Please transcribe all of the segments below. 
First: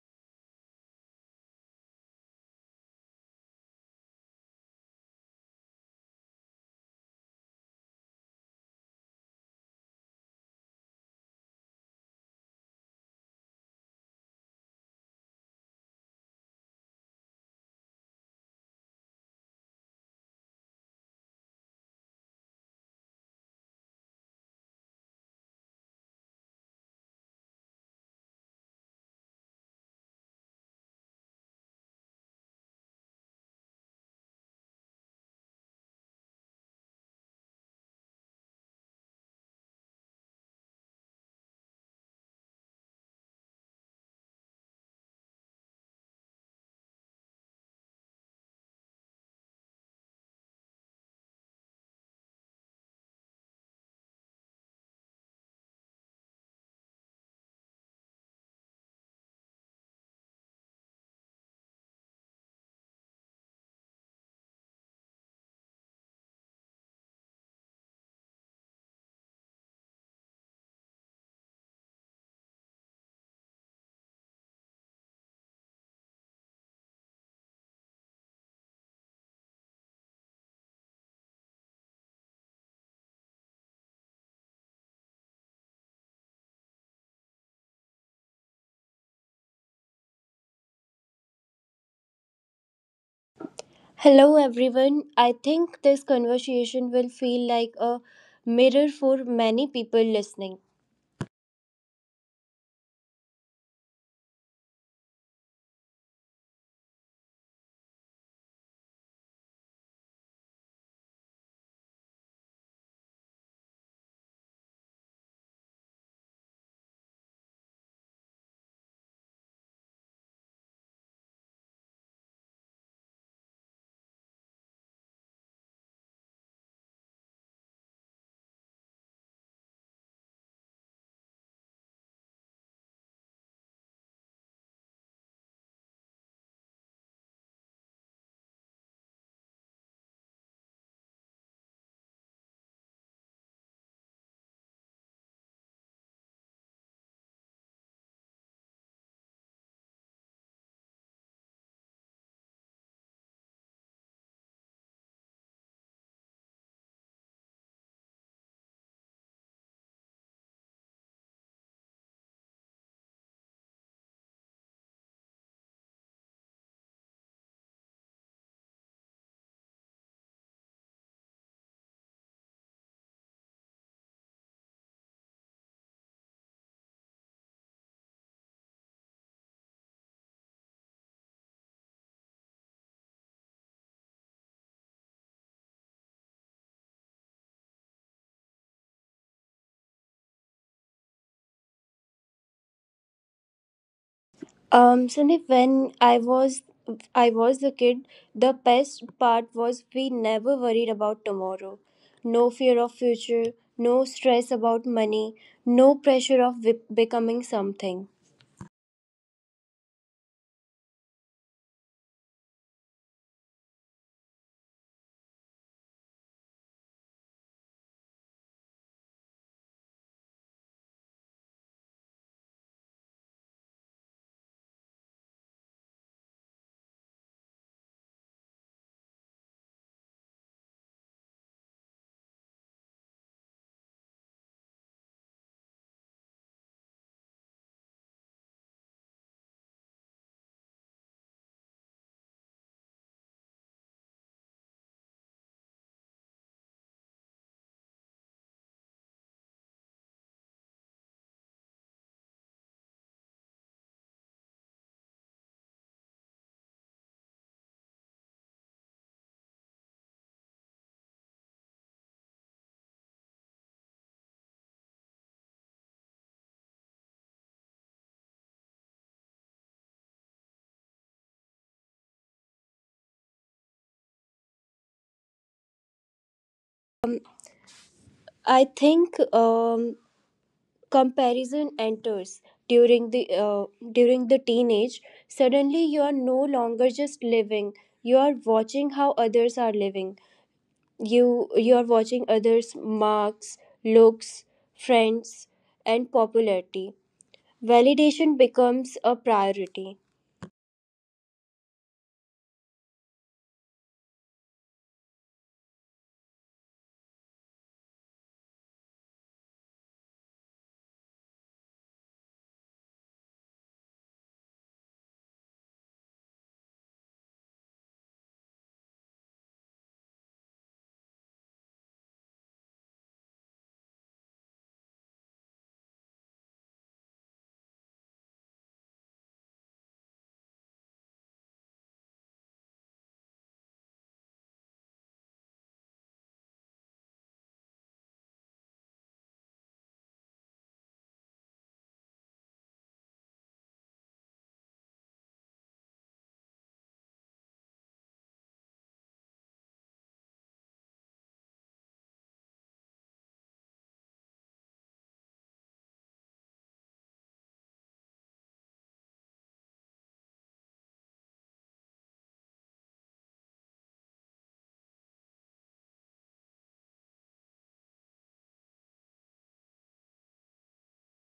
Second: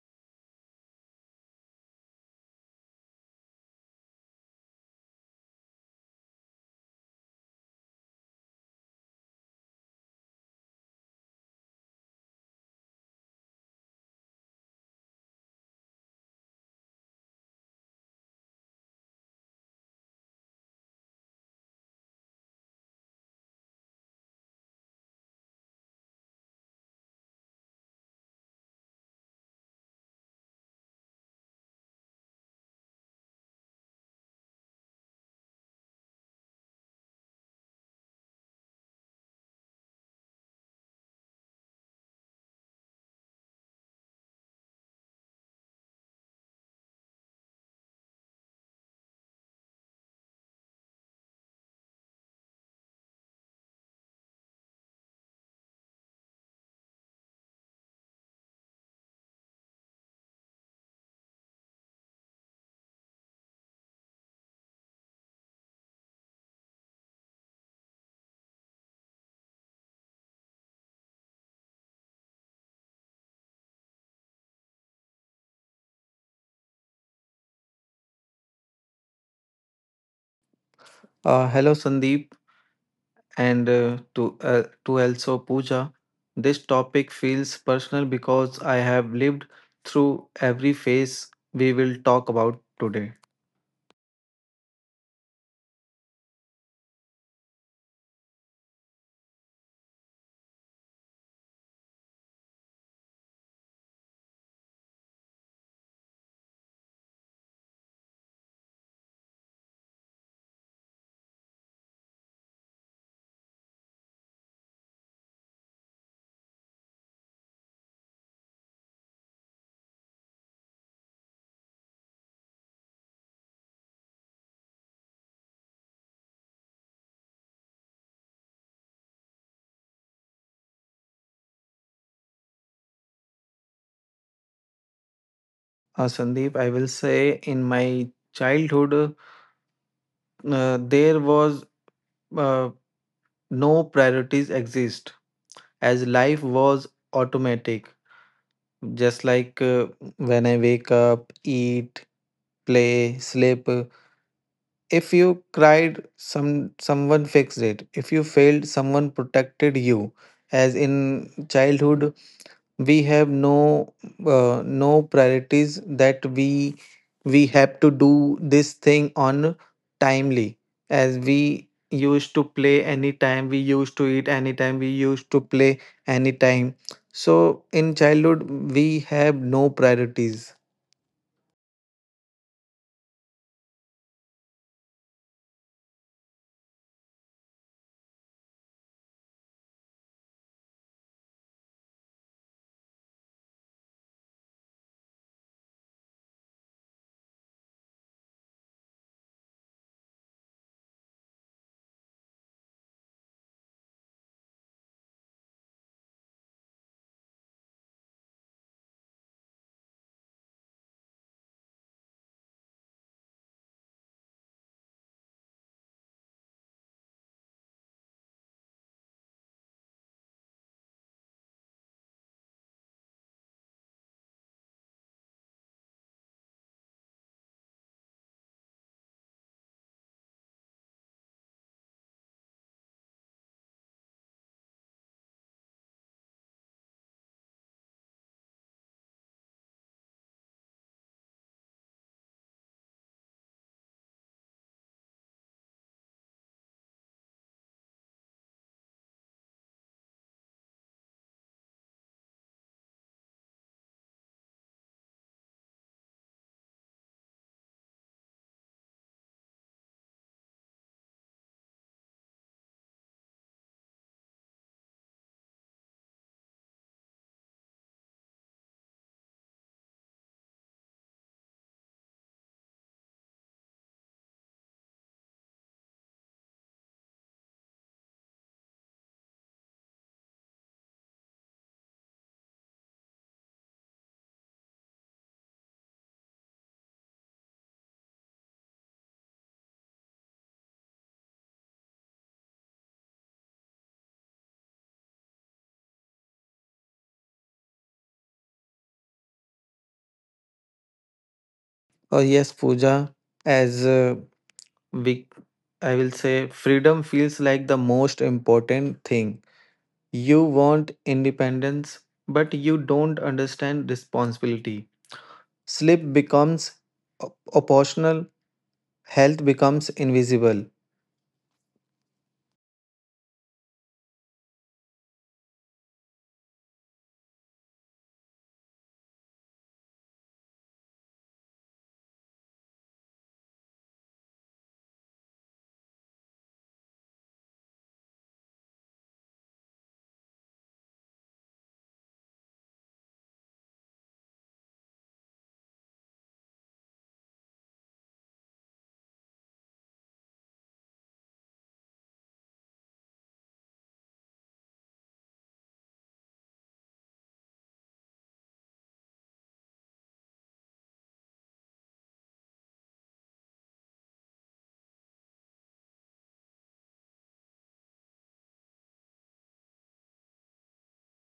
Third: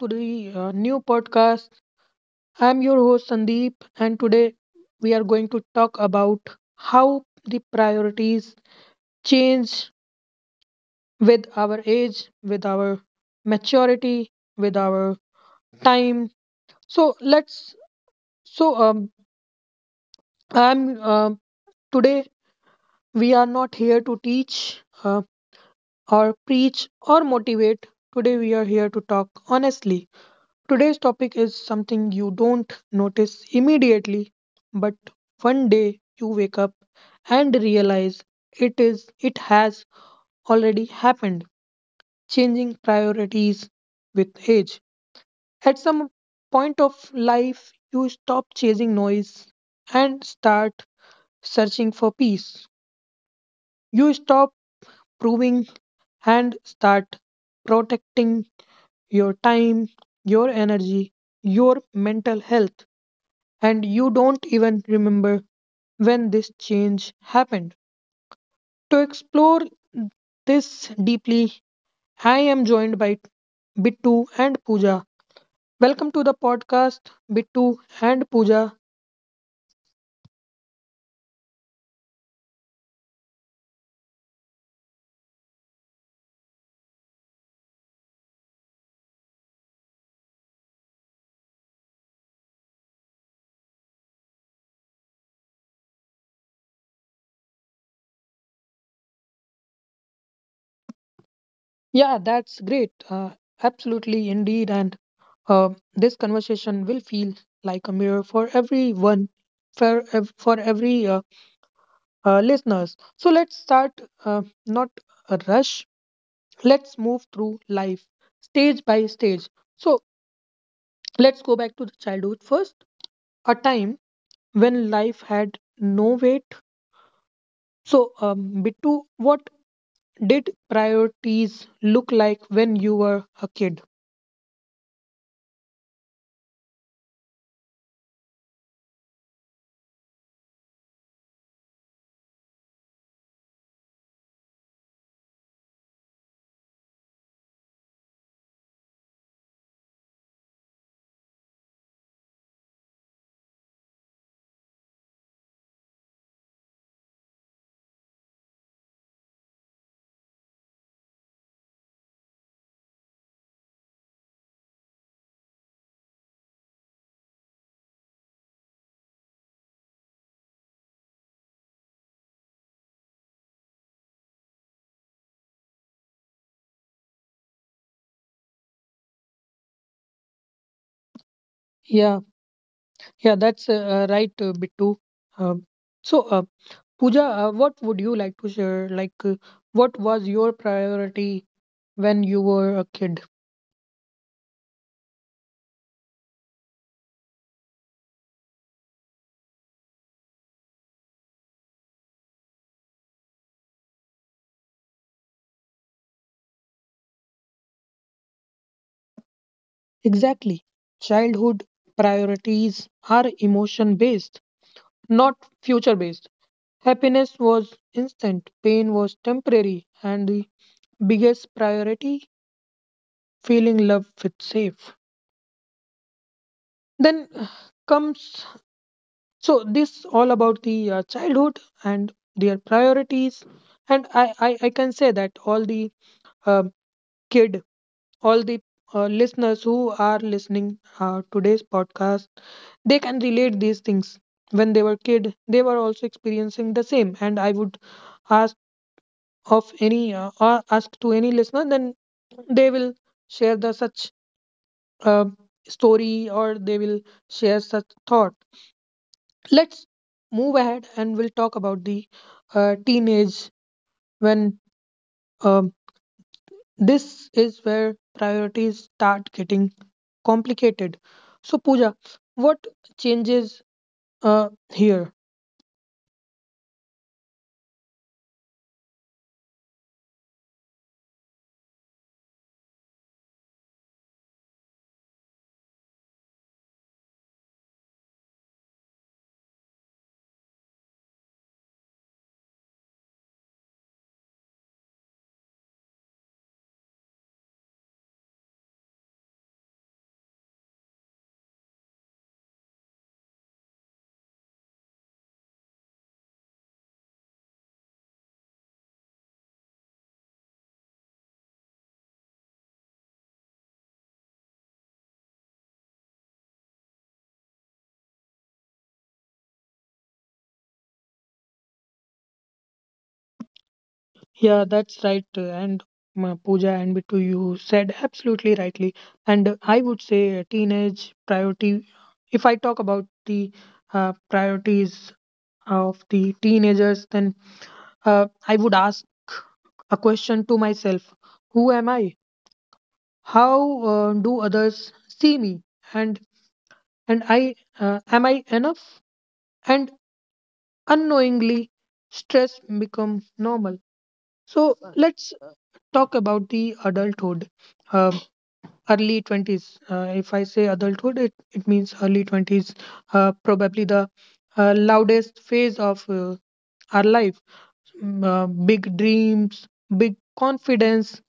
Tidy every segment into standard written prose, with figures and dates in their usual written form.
to the new podcast. I'm your host, Sandeep, and today we are going to talk about how the priorities change with our age, with our maturity, with our time. So, let's so I'm today we are not here to teach or preach or motivate. Today, we are here to talk honestly. Today's topic is something you don't notice immediately, but one day you wake up and realize it has already happened, changing priorities with age. At some point of life, you stop chasing noise and start searching for peace. You stop proving and start protecting your time, your energy, your mental health. And you don't even remember when this change happened. To explore this deeply, I am joined by Bittu and Pooja. Welcome to the podcast, Bittu and Pooja. Hello, Sandeep, and to also Pooja. This topic feels personal because I have lived through every phase we will talk about today. Hello, everyone. I think this conversation will feel like a mirror for many people listening. Yeah, that's great. Absolutely, indeed. And uh, this conversation will feel like a mirror for everyone, for every listeners. So let's start, not a rush. Let's move through life stage by stage. So let's go back to the childhood first, a time when life had no weight. So, Bittu, what did priorities look like when you were a kid? Sandeep, I will say in my childhood, there was uh, no priorities exist as life was automatic. Just like when I wake up, eat, play, sleep. If you cried, someone fixed it. If you failed, someone protected you. As in childhood, we have no priorities that we have to do this thing on timely, as we used to play anytime, we used to eat anytime, we used to play anytime. So in childhood we have no priorities. Yeah, yeah, that's right, Bittu. um, so uh, Pooja, what would you like to share, what was your priority when you were a kid? Sandeep, when I was a kid, the best part was we never worried about tomorrow. No fear of future, no stress about money, no pressure of becoming something. Exactly. Childhood priorities are emotion based, not future based. Happiness was instant, pain was temporary, and the biggest priority, feeling love with safe. Then comes so this all about the childhood and their priorities, and I can say that all the uh, kid, all the listeners who are listening today's podcast, they can relate these things. When they were kid, they were also experiencing the same, and I would ask ask to any listener, then they will share the such uh, story or they will share such thought. Let's move ahead and we'll talk about the teenage. When um, this is where priorities start getting complicated. So, Pooja, what changes here? I think um, comparison enters during the uh, during the teenage, suddenly you are no longer just living, you are watching how others are living, you you are watching others, marks, looks, friends, and popularity. Validation becomes a priority. Oh yes, Pooja. As we I will say freedom feels like the most important thing. You want independence but you don't understand responsibility. Sleep becomes op- optional, health becomes invisible. Yeah, that's right. And Pooja and Bittu, you said absolutely rightly. And I would say teenage priority. If I talk about the priorities of the teenagers, then I would ask a question to myself: Who am I? How do others see me? And and I am I enough? And unknowingly, stress become normal. So let's talk about the adulthood. Uh, Early 20s. If I say adulthood, it means early 20s, probably the loudest phase of our life. Big dreams, big confidence,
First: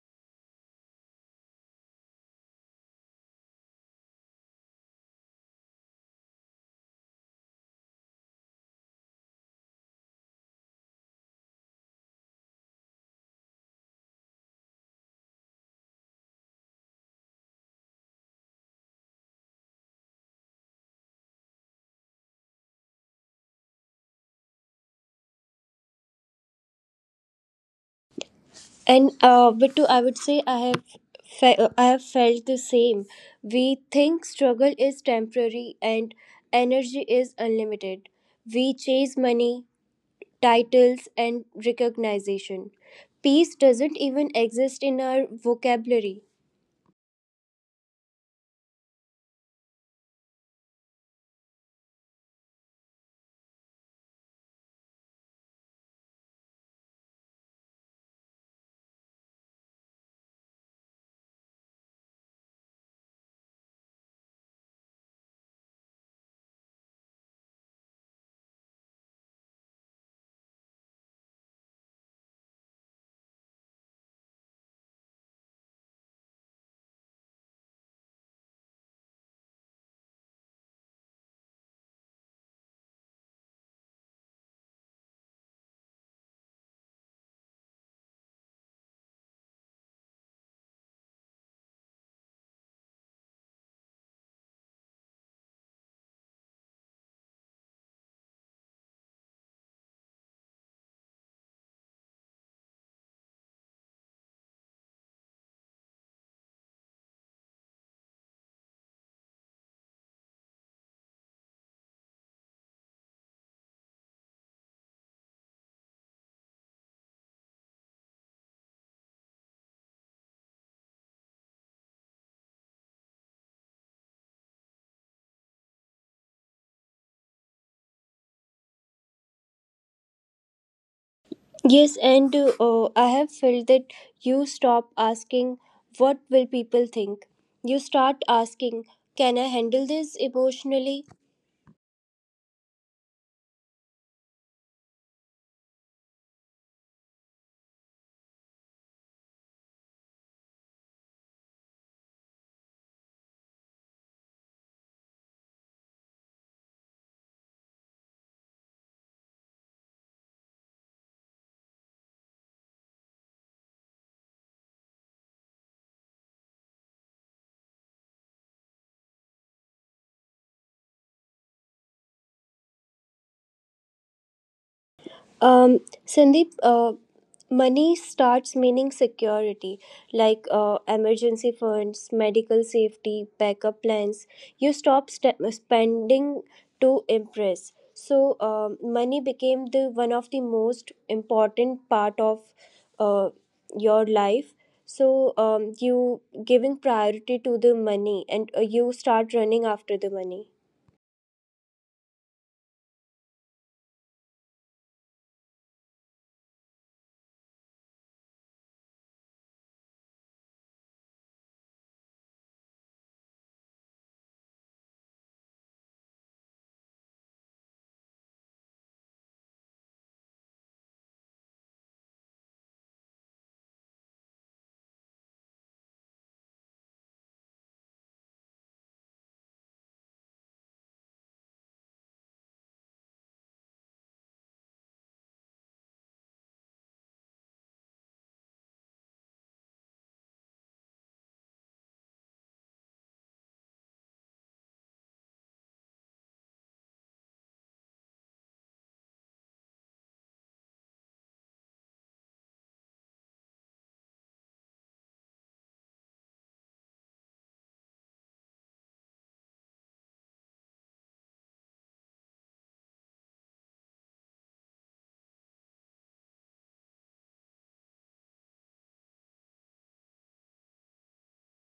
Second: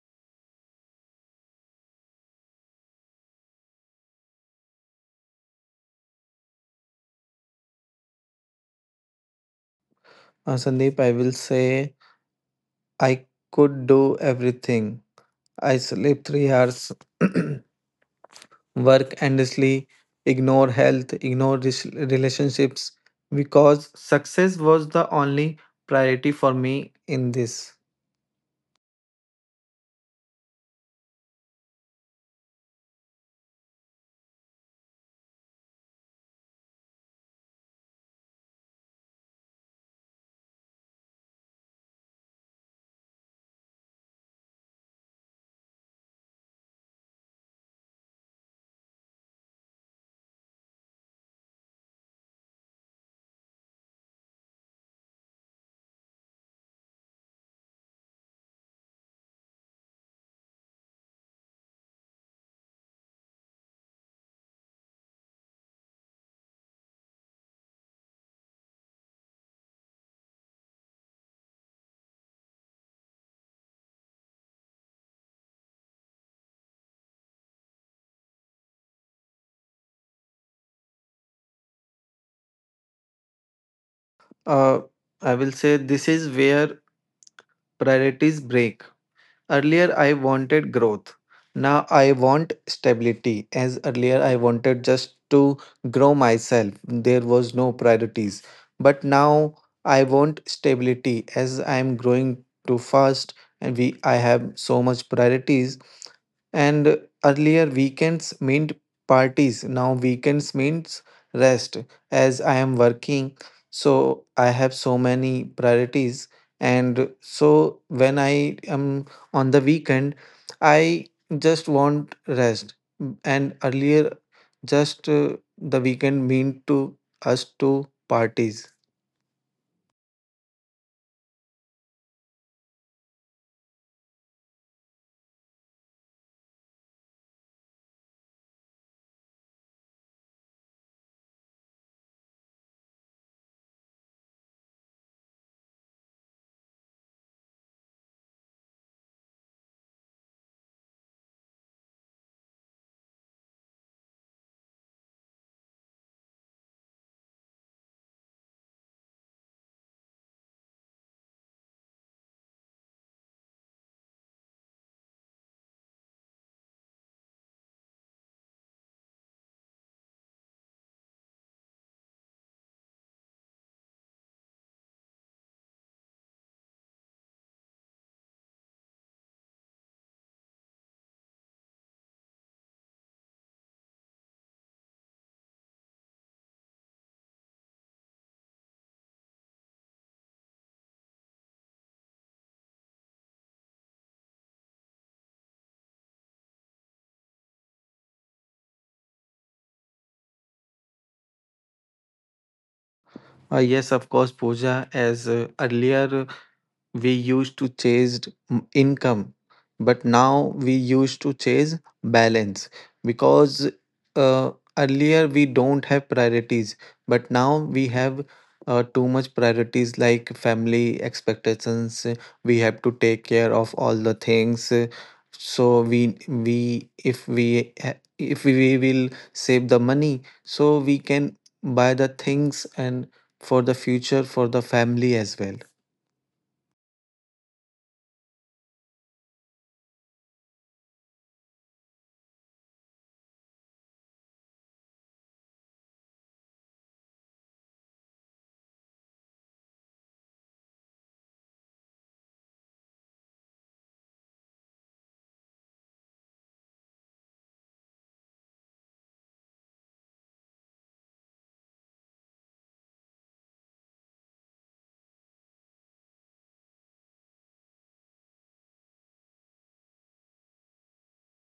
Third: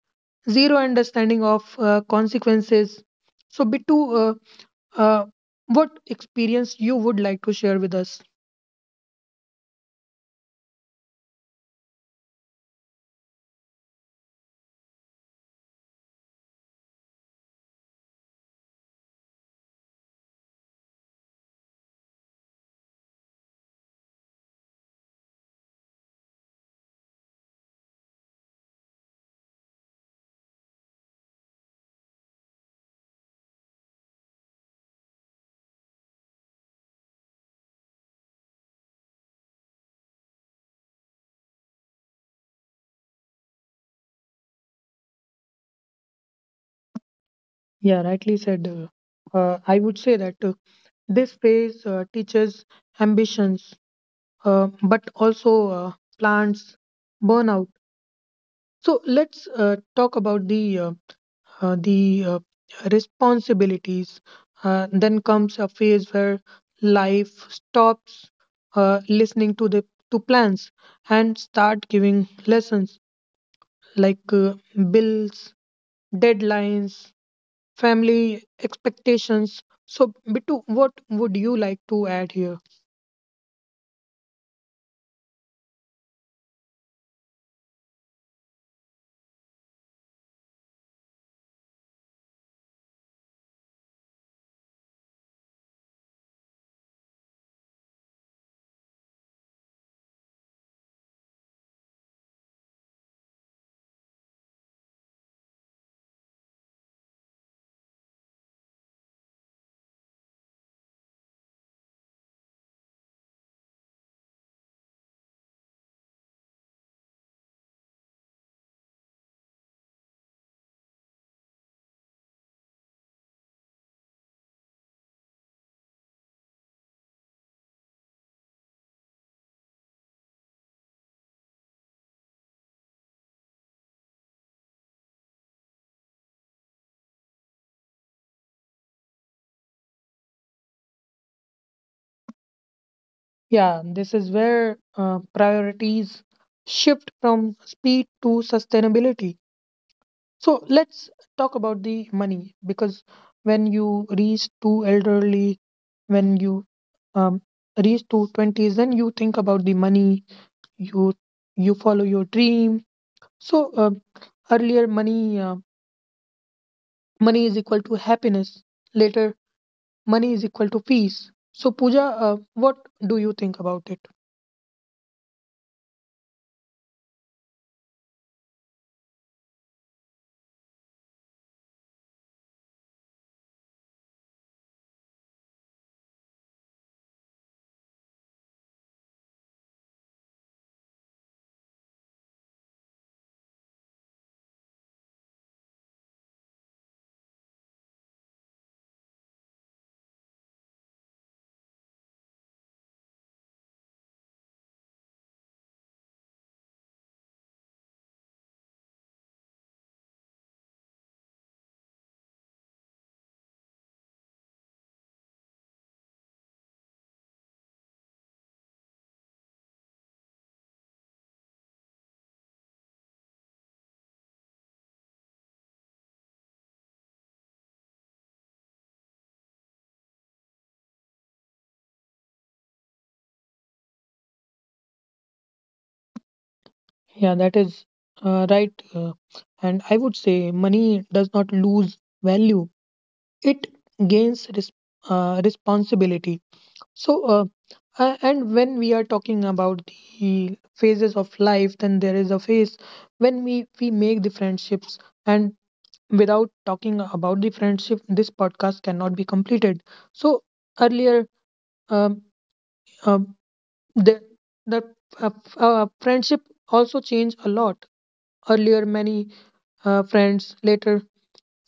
zero understanding of consequences. So, Bittu, uh, uh, what experience you would like to share with us? Sandeep, I will say I could do everything. I sleep 3 hours, work endlessly, ignore health, ignore relationships, because success was the only priority for me in this. And but to I would say I have I have felt the same. We think struggle is temporary and energy is unlimited. We chase money, titles, and recognition. Peace doesn't even exist in our vocabulary. Yeah, rightly said. I would say that this phase teaches ambitions, but also plants burnout. So let's talk about the uh, the uh, responsibilities. Then comes a phase where life stops listening to the to plans and start giving lessons, like bills, deadlines, family expectations. So Bittu, what would you like to add here? uh, I will say this is where priorities break. Earlier, I wanted growth. Now, I want stability. As earlier, I wanted just to grow myself. There was no priorities. But now, I want stability as I am growing too fast, and we I have so much priorities. And earlier, weekends meant parties. Now, weekends means rest as I am working. So, I have so many priorities. And so, when I am on the weekend I just want rest. And earlier just the weekend mean to us to parties. Yes, and I have felt that you stop asking, what will people think? You start asking, can I handle this emotionally? Yeah, this is where priorities shift from speed to sustainability. So let's talk about the money, because when you reach to elderly, when you um, reach to 20s, then you think about the money, you you follow your dream. So earlier money is equal to happiness. Later money is equal to peace. So Pooja, what do you think about it? Um, Sandeep, money starts meaning security, like emergency funds, medical safety, backup plans. You stop spending to impress. So, money became the one of the most important part of uh, your life. So, you giving priority to the money, and you start running after the money. Yes, of course, Pooja. As Earlier we used to chase income, but now we used to chase balance, because uh, earlier we don't have priorities, but now we have too much priorities like family expectations. We have to take care of all the things. Uh, so we we if we will save the money, so we can buy the things and for the future, for the family as well. Yeah, that is right. And I would say money does not lose value, it gains responsibility. So uh, uh, and when we are talking about the phases of life, then there is a phase when we make the friendships. And without talking about the friendship this podcast cannot be completed. So earlier, um, um, the the friendship also changed a lot. Earlier, many friends, later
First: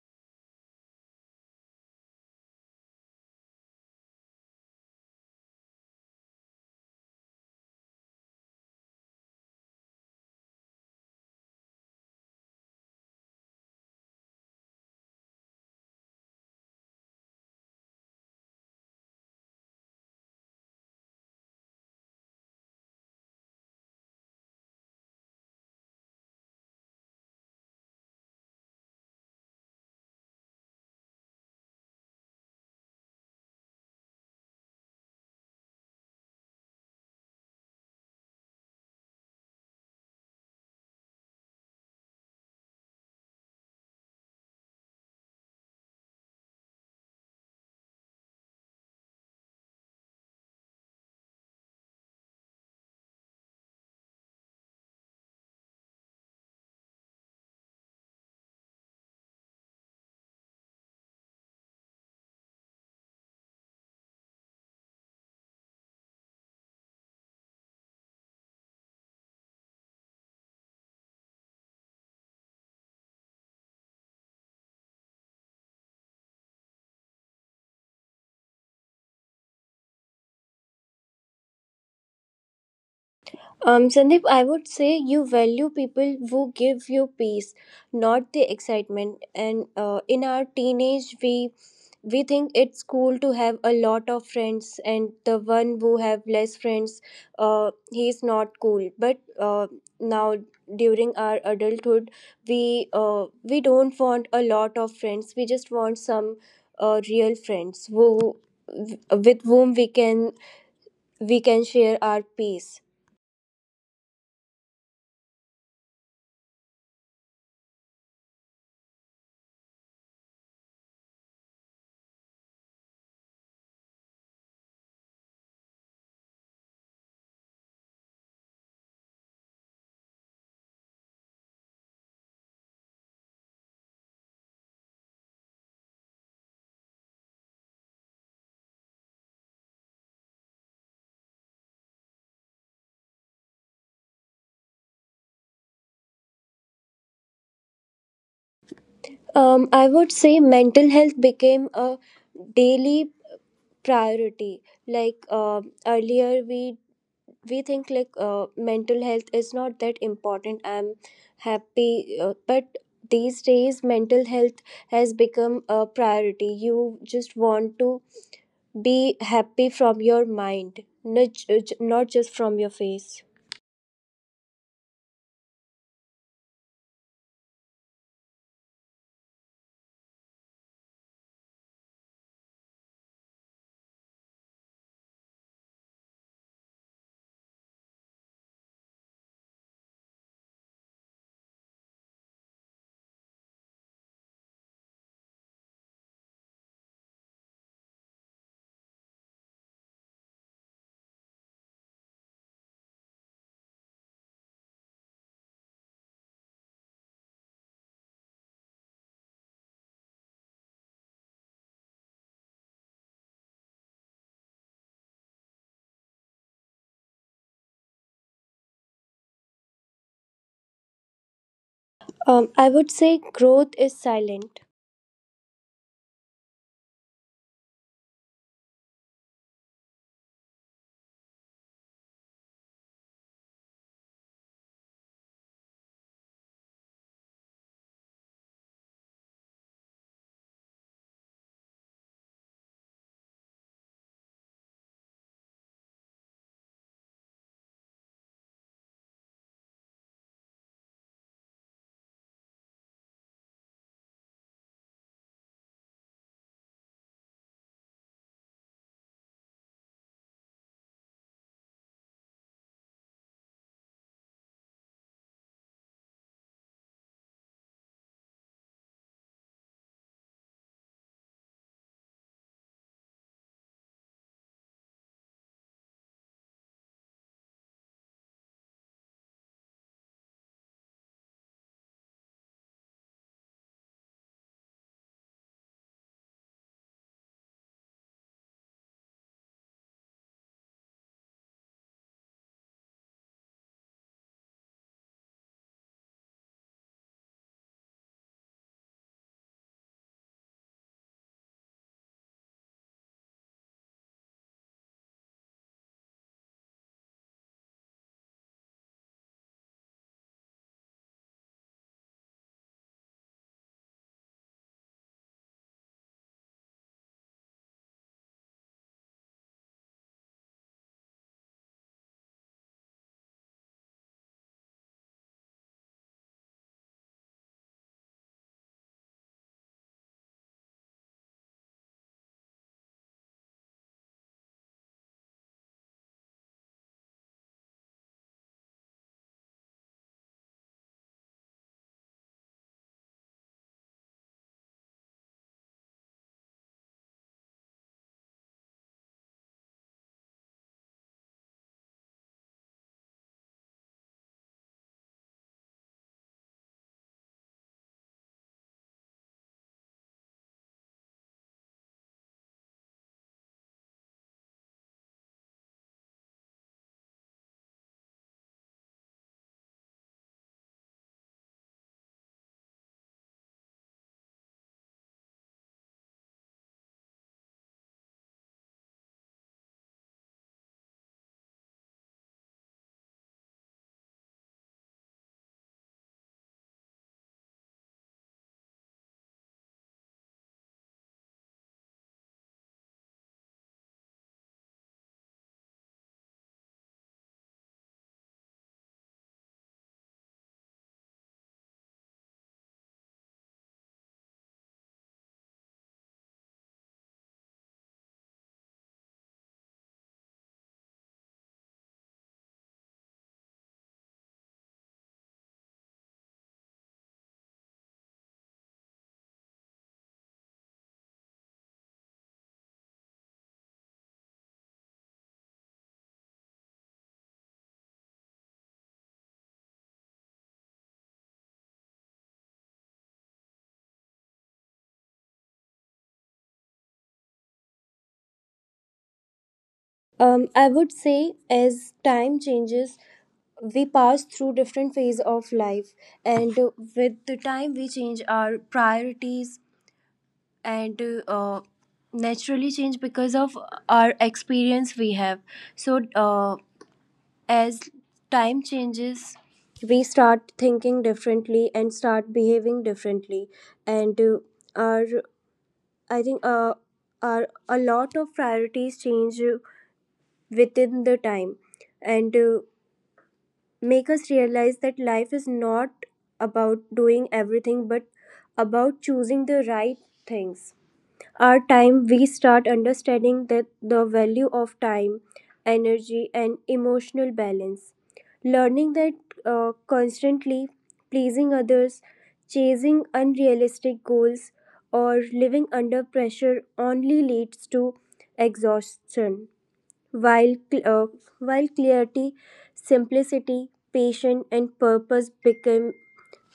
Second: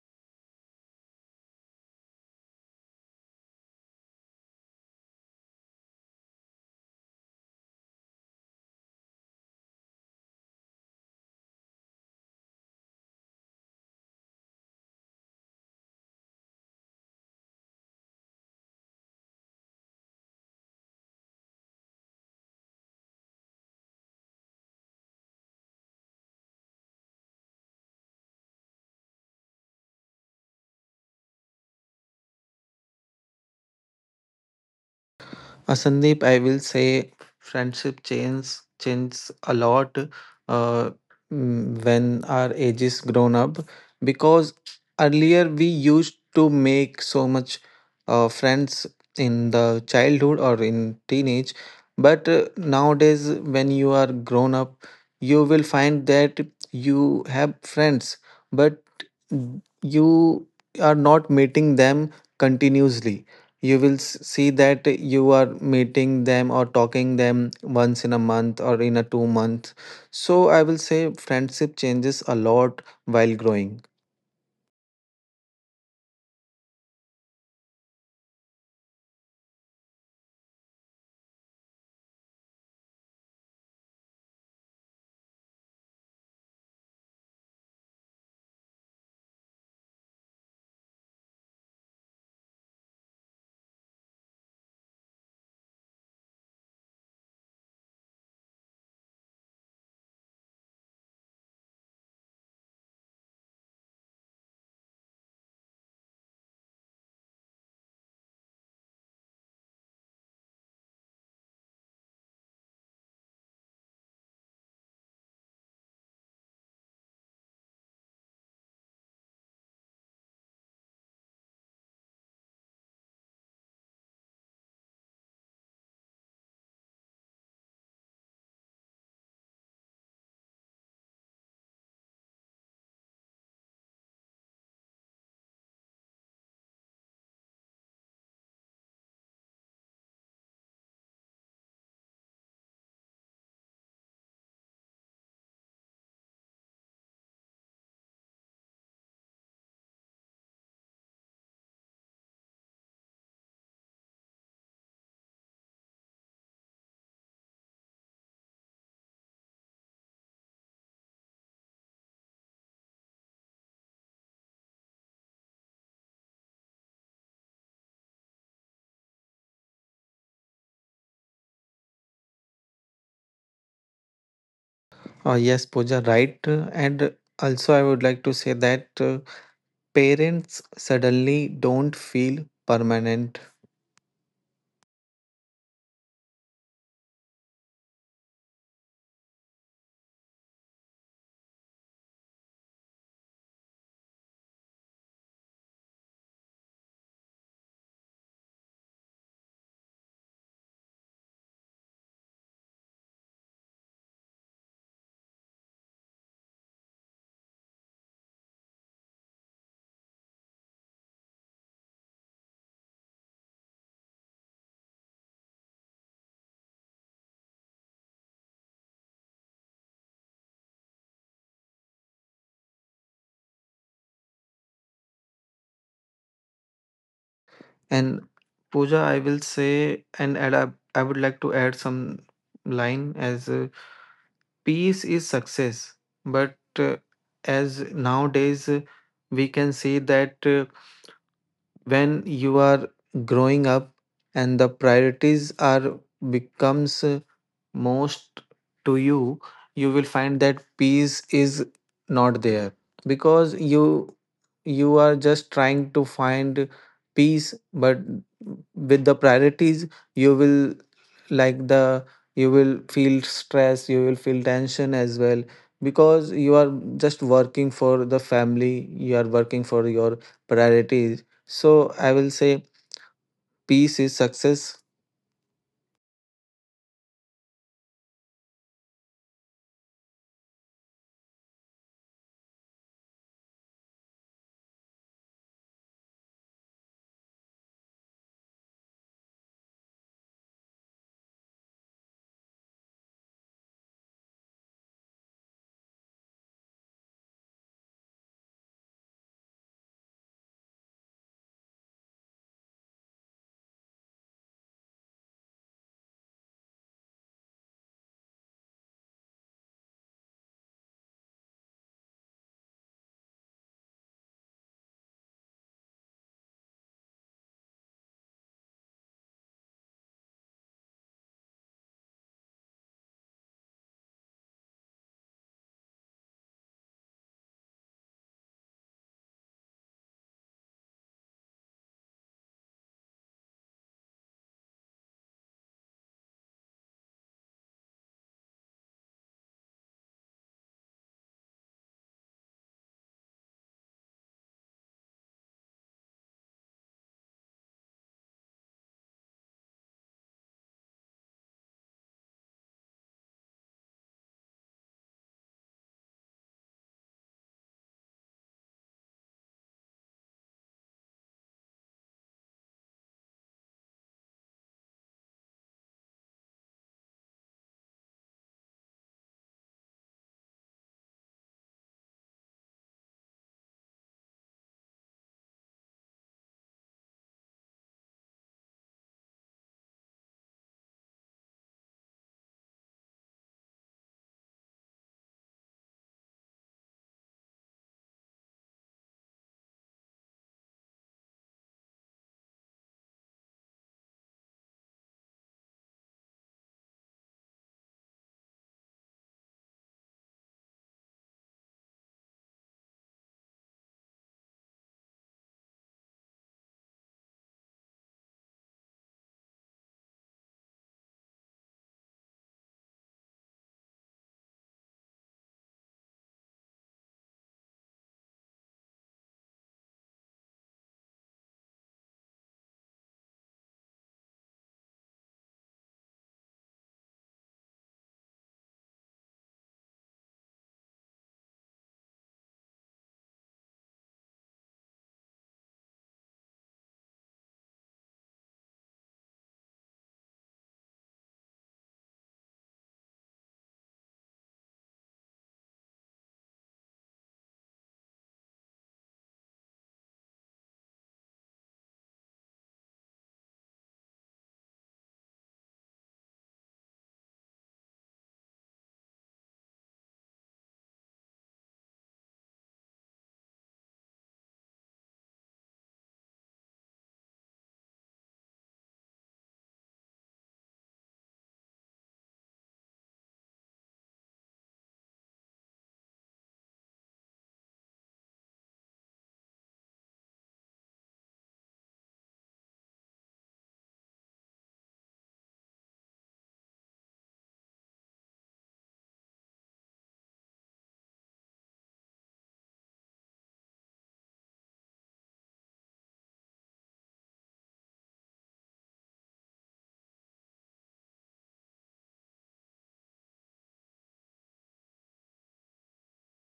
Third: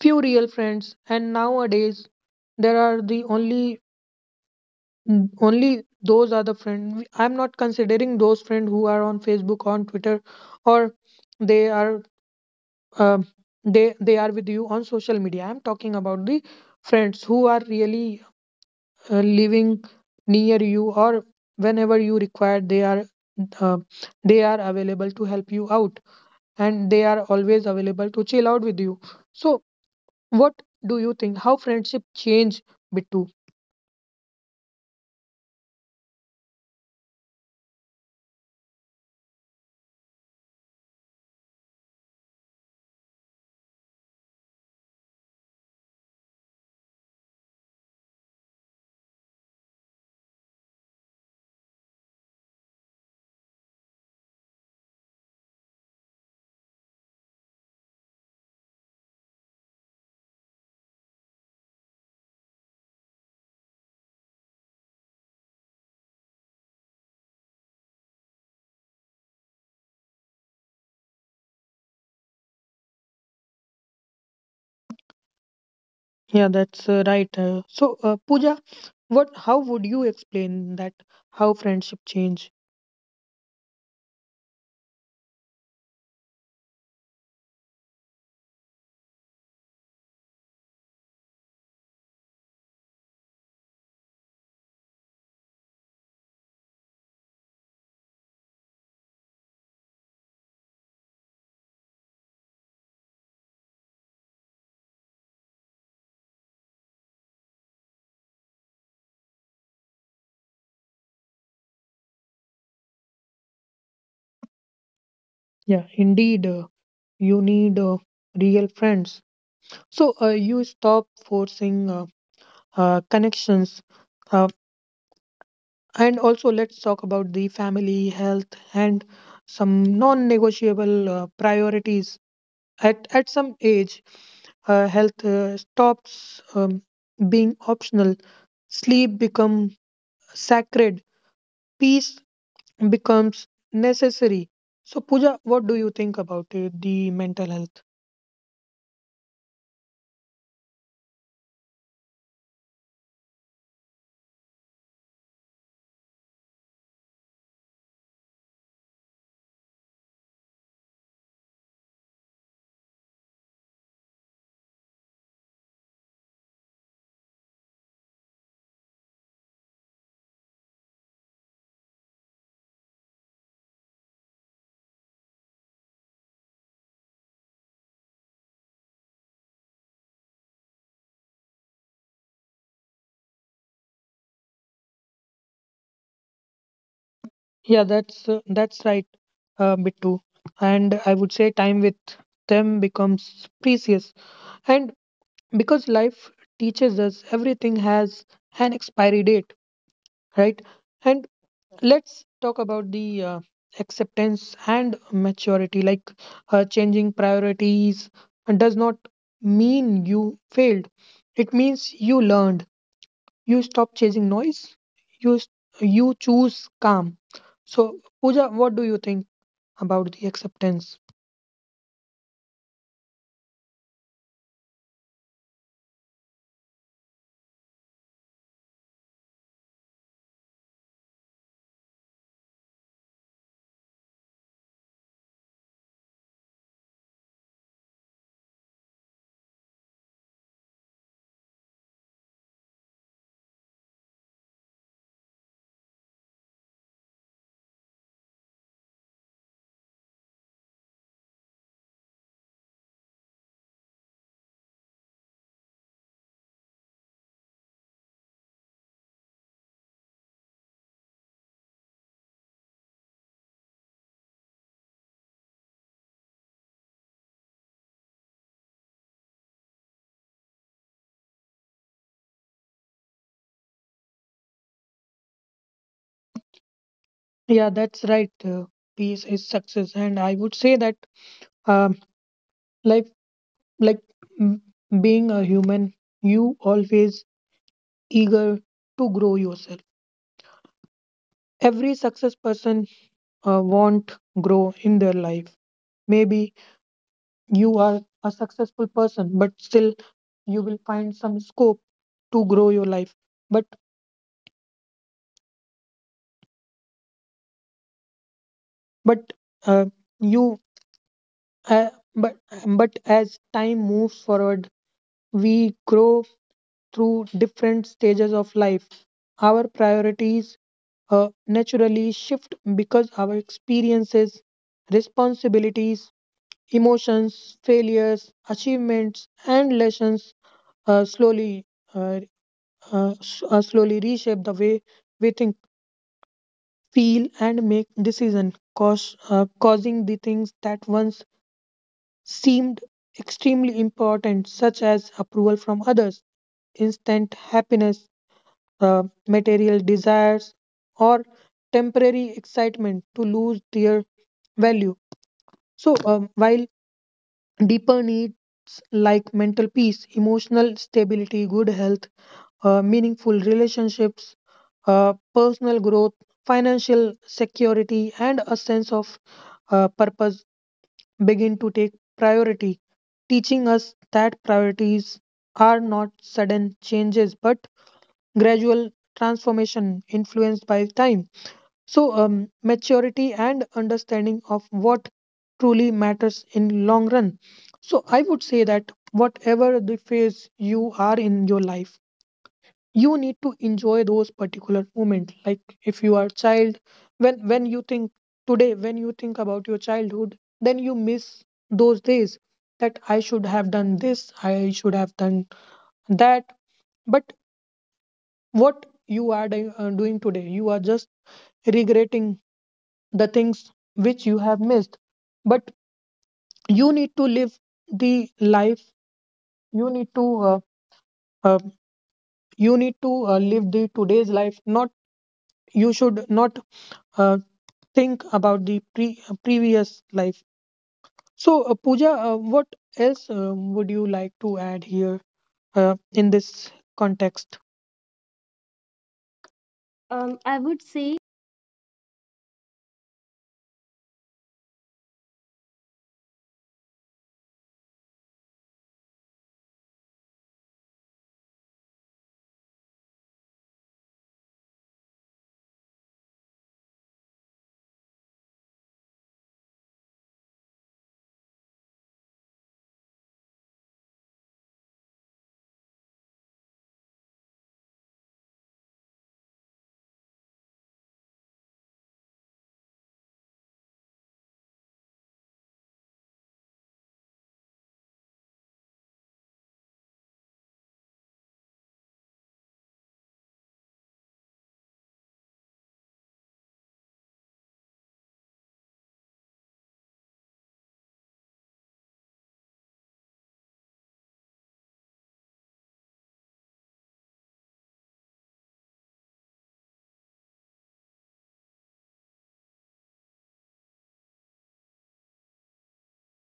few real friends, and nowadays there are the only. Only those are the friend. I'm not considering those friend who are on Facebook, on Twitter, or they are um they are with you on social media. I'm talking about the friends who are really living near you, or whenever you require, uh, they are available to help you out, and they are always available to chill out with you. So, what do you think? How friendship change, Bittu? Sandeep, I will say friendship changes a lot uh, when our age is grown up, because earlier we used to make so much friends in the childhood or in teenage, but nowadays when you are grown up, you will find that you have friends, but you are not meeting them continuously. You will see that you are meeting them or talking them once in a month or in a 2 month. So I will say friendship changes a lot while growing. Yeah, that's right. So, Pooja, what? How would you explain that? How friendship change? Sandeep, I would say you value people who give you peace, not the excitement. And in our teenage, we think it's cool to have a lot of friends, and the one who have less friends, he's not cool. But uh, now during our adulthood, we we don't want a lot of friends. We just want some real friends who with whom we can share our peace. Yeah, indeed, you need real friends. So you stop forcing connections, uh, and also let's talk about the family, health, and some non-negotiable priorities. At some age, health stops being optional. Sleep become sacred. Peace becomes necessary. So, Pooja, what do you think about it, the mental health? I would say mental health became a daily priority. Like earlier, we think like mental health is not that important. I'm happy, but these days mental health has become a priority. You just want to be happy from your mind, not just from your face. Yes, Pooja, right. And also I would like to say that parents suddenly don't feel permanent. Yeah, that's right, Bittu. And I would say time with them becomes precious, and because life teaches us everything has an expiry date, right? And let's talk about the acceptance and maturity. Changing priorities does not mean you failed; it means you learned. You stop chasing noise, you s- you choose calm. So, Pooja, what do you think about the acceptance? I would say growth is silent. And Pooja, I will say and, add. I would like to add some line as peace is success. But uh, as nowadays we can see that when you are growing up and the priorities are becomes most to you, you will find that peace is not there, because you are just trying to find peace, but with the priorities you will, like, the you will feel stress, you will feel tension as well, because you are just working for the family, you are working for your priorities. So I will say peace is success. Yeah, that's right. Peace is success, and I would say that, um, life, like mm, being a human, you always eager to grow yourself. Every success person want grow in their life. Maybe you are a successful person but still you will find some scope to grow your life. But But uh, you, uh, but but as time moves forward, we grow through different stages of life. Our priorities naturally shift because our experiences, responsibilities, emotions, failures, achievements, and lessons uh, slowly uh, slowly reshape the way we think, feel, and make decisions, causing the things that once seemed extremely important, such as approval from others, instant happiness, material desires, or temporary excitement, to lose their value. So, while deeper needs like mental peace, emotional stability, good health, meaningful relationships, personal growth, financial security, and a sense of purpose begin to take priority, teaching us that priorities are not sudden changes but gradual transformation influenced by time. So, maturity and understanding of what truly matters in long run. So, I would say that whatever the phase you are in your life, you need to enjoy those particular moments, like if you are a child. When when you think today when you think about your childhood, then you miss those days, that I should have done this, I should have done that. But what you are doing today, you are just regretting the things which you have missed. But you need to live the life. You need to uh, uh, live the today's life, not you should not uh, think about the previous life. So, Pooja, what else would you like to add here in this context? I I would would say as time changes, we pass through different phase of life, and with the time we change our priorities, and uh, naturally change because of our experience we have. So as time changes, we start thinking differently and start behaving differently, and our I think our a lot of priorities change within the time, and make us realize that life is not about doing everything but about choosing the right things. Our time, we start understanding that the value of time, energy, and emotional balance. Learning that constantly pleasing others, chasing unrealistic goals, or living under pressure only leads to exhaustion. While, cl- uh, while clarity, simplicity, patience, and purpose become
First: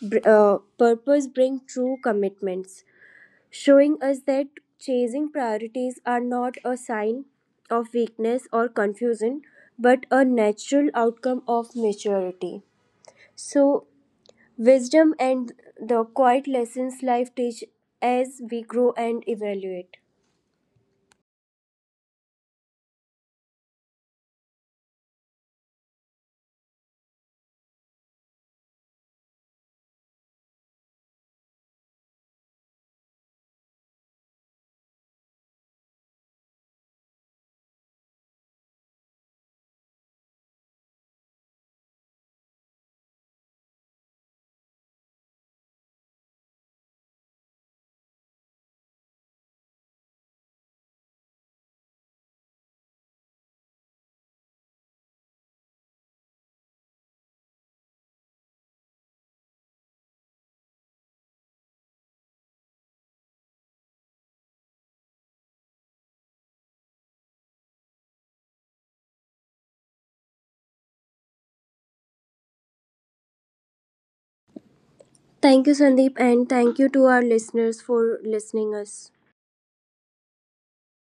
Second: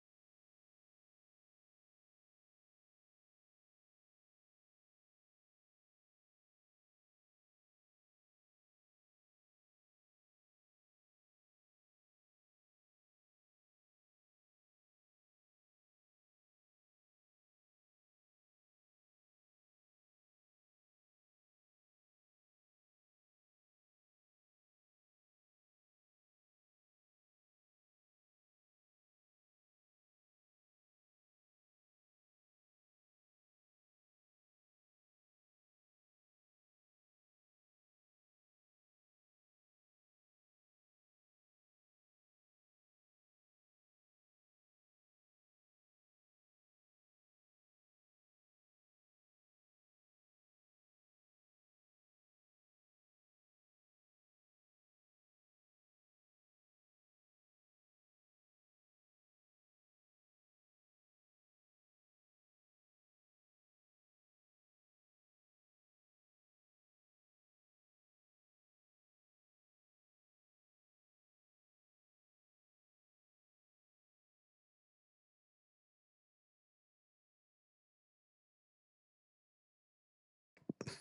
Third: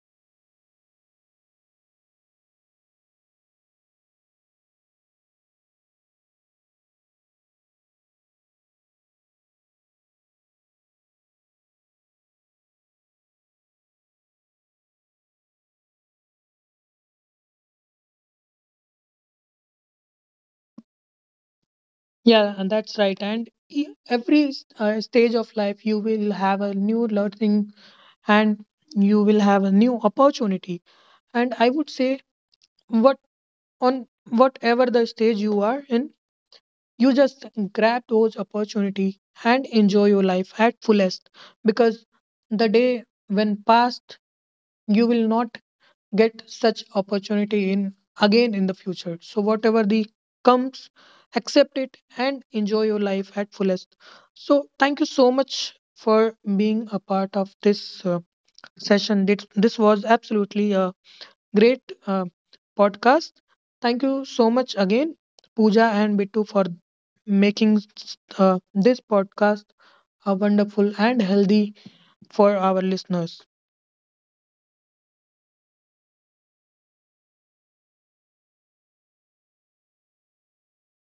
purpose bring true commitments, showing us that chasing priorities are not a sign of weakness or confusion, but a natural outcome of maturity. So, wisdom and the quiet lessons life teach as we grow and evaluate. Yeah, and that's right. And every stage of life, you will have a new learning and you will have a new opportunity. And I would say, what on whatever the stage you are in, you just grab those opportunity and enjoy your life at fullest, because the day when past, you will not get such opportunity in again in the future. So whatever the comes, accept it and enjoy your life at fullest. So thank you so much for being a part of this session. This was absolutely a great podcast. Thank you so much again, Pooja and Bittu, for making this podcast a wonderful and healthy for our listeners. Thank you, Sandeep, and thank you to our listeners for listening us.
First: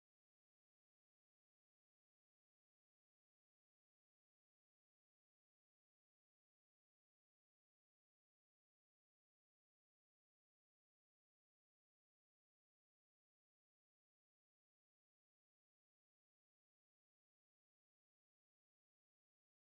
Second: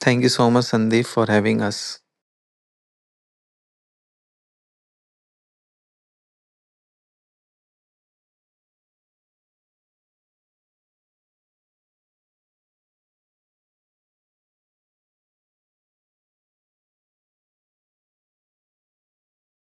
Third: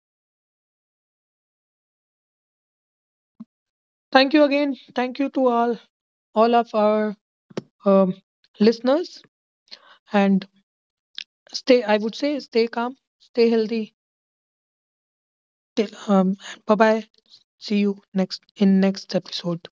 Thank you so much, Sandeep, for having us. Thank you again. Thank you to all of our um, listeners. And stay, I would say, stay calm, stay healthy. Till, bye bye. See you next in next episode.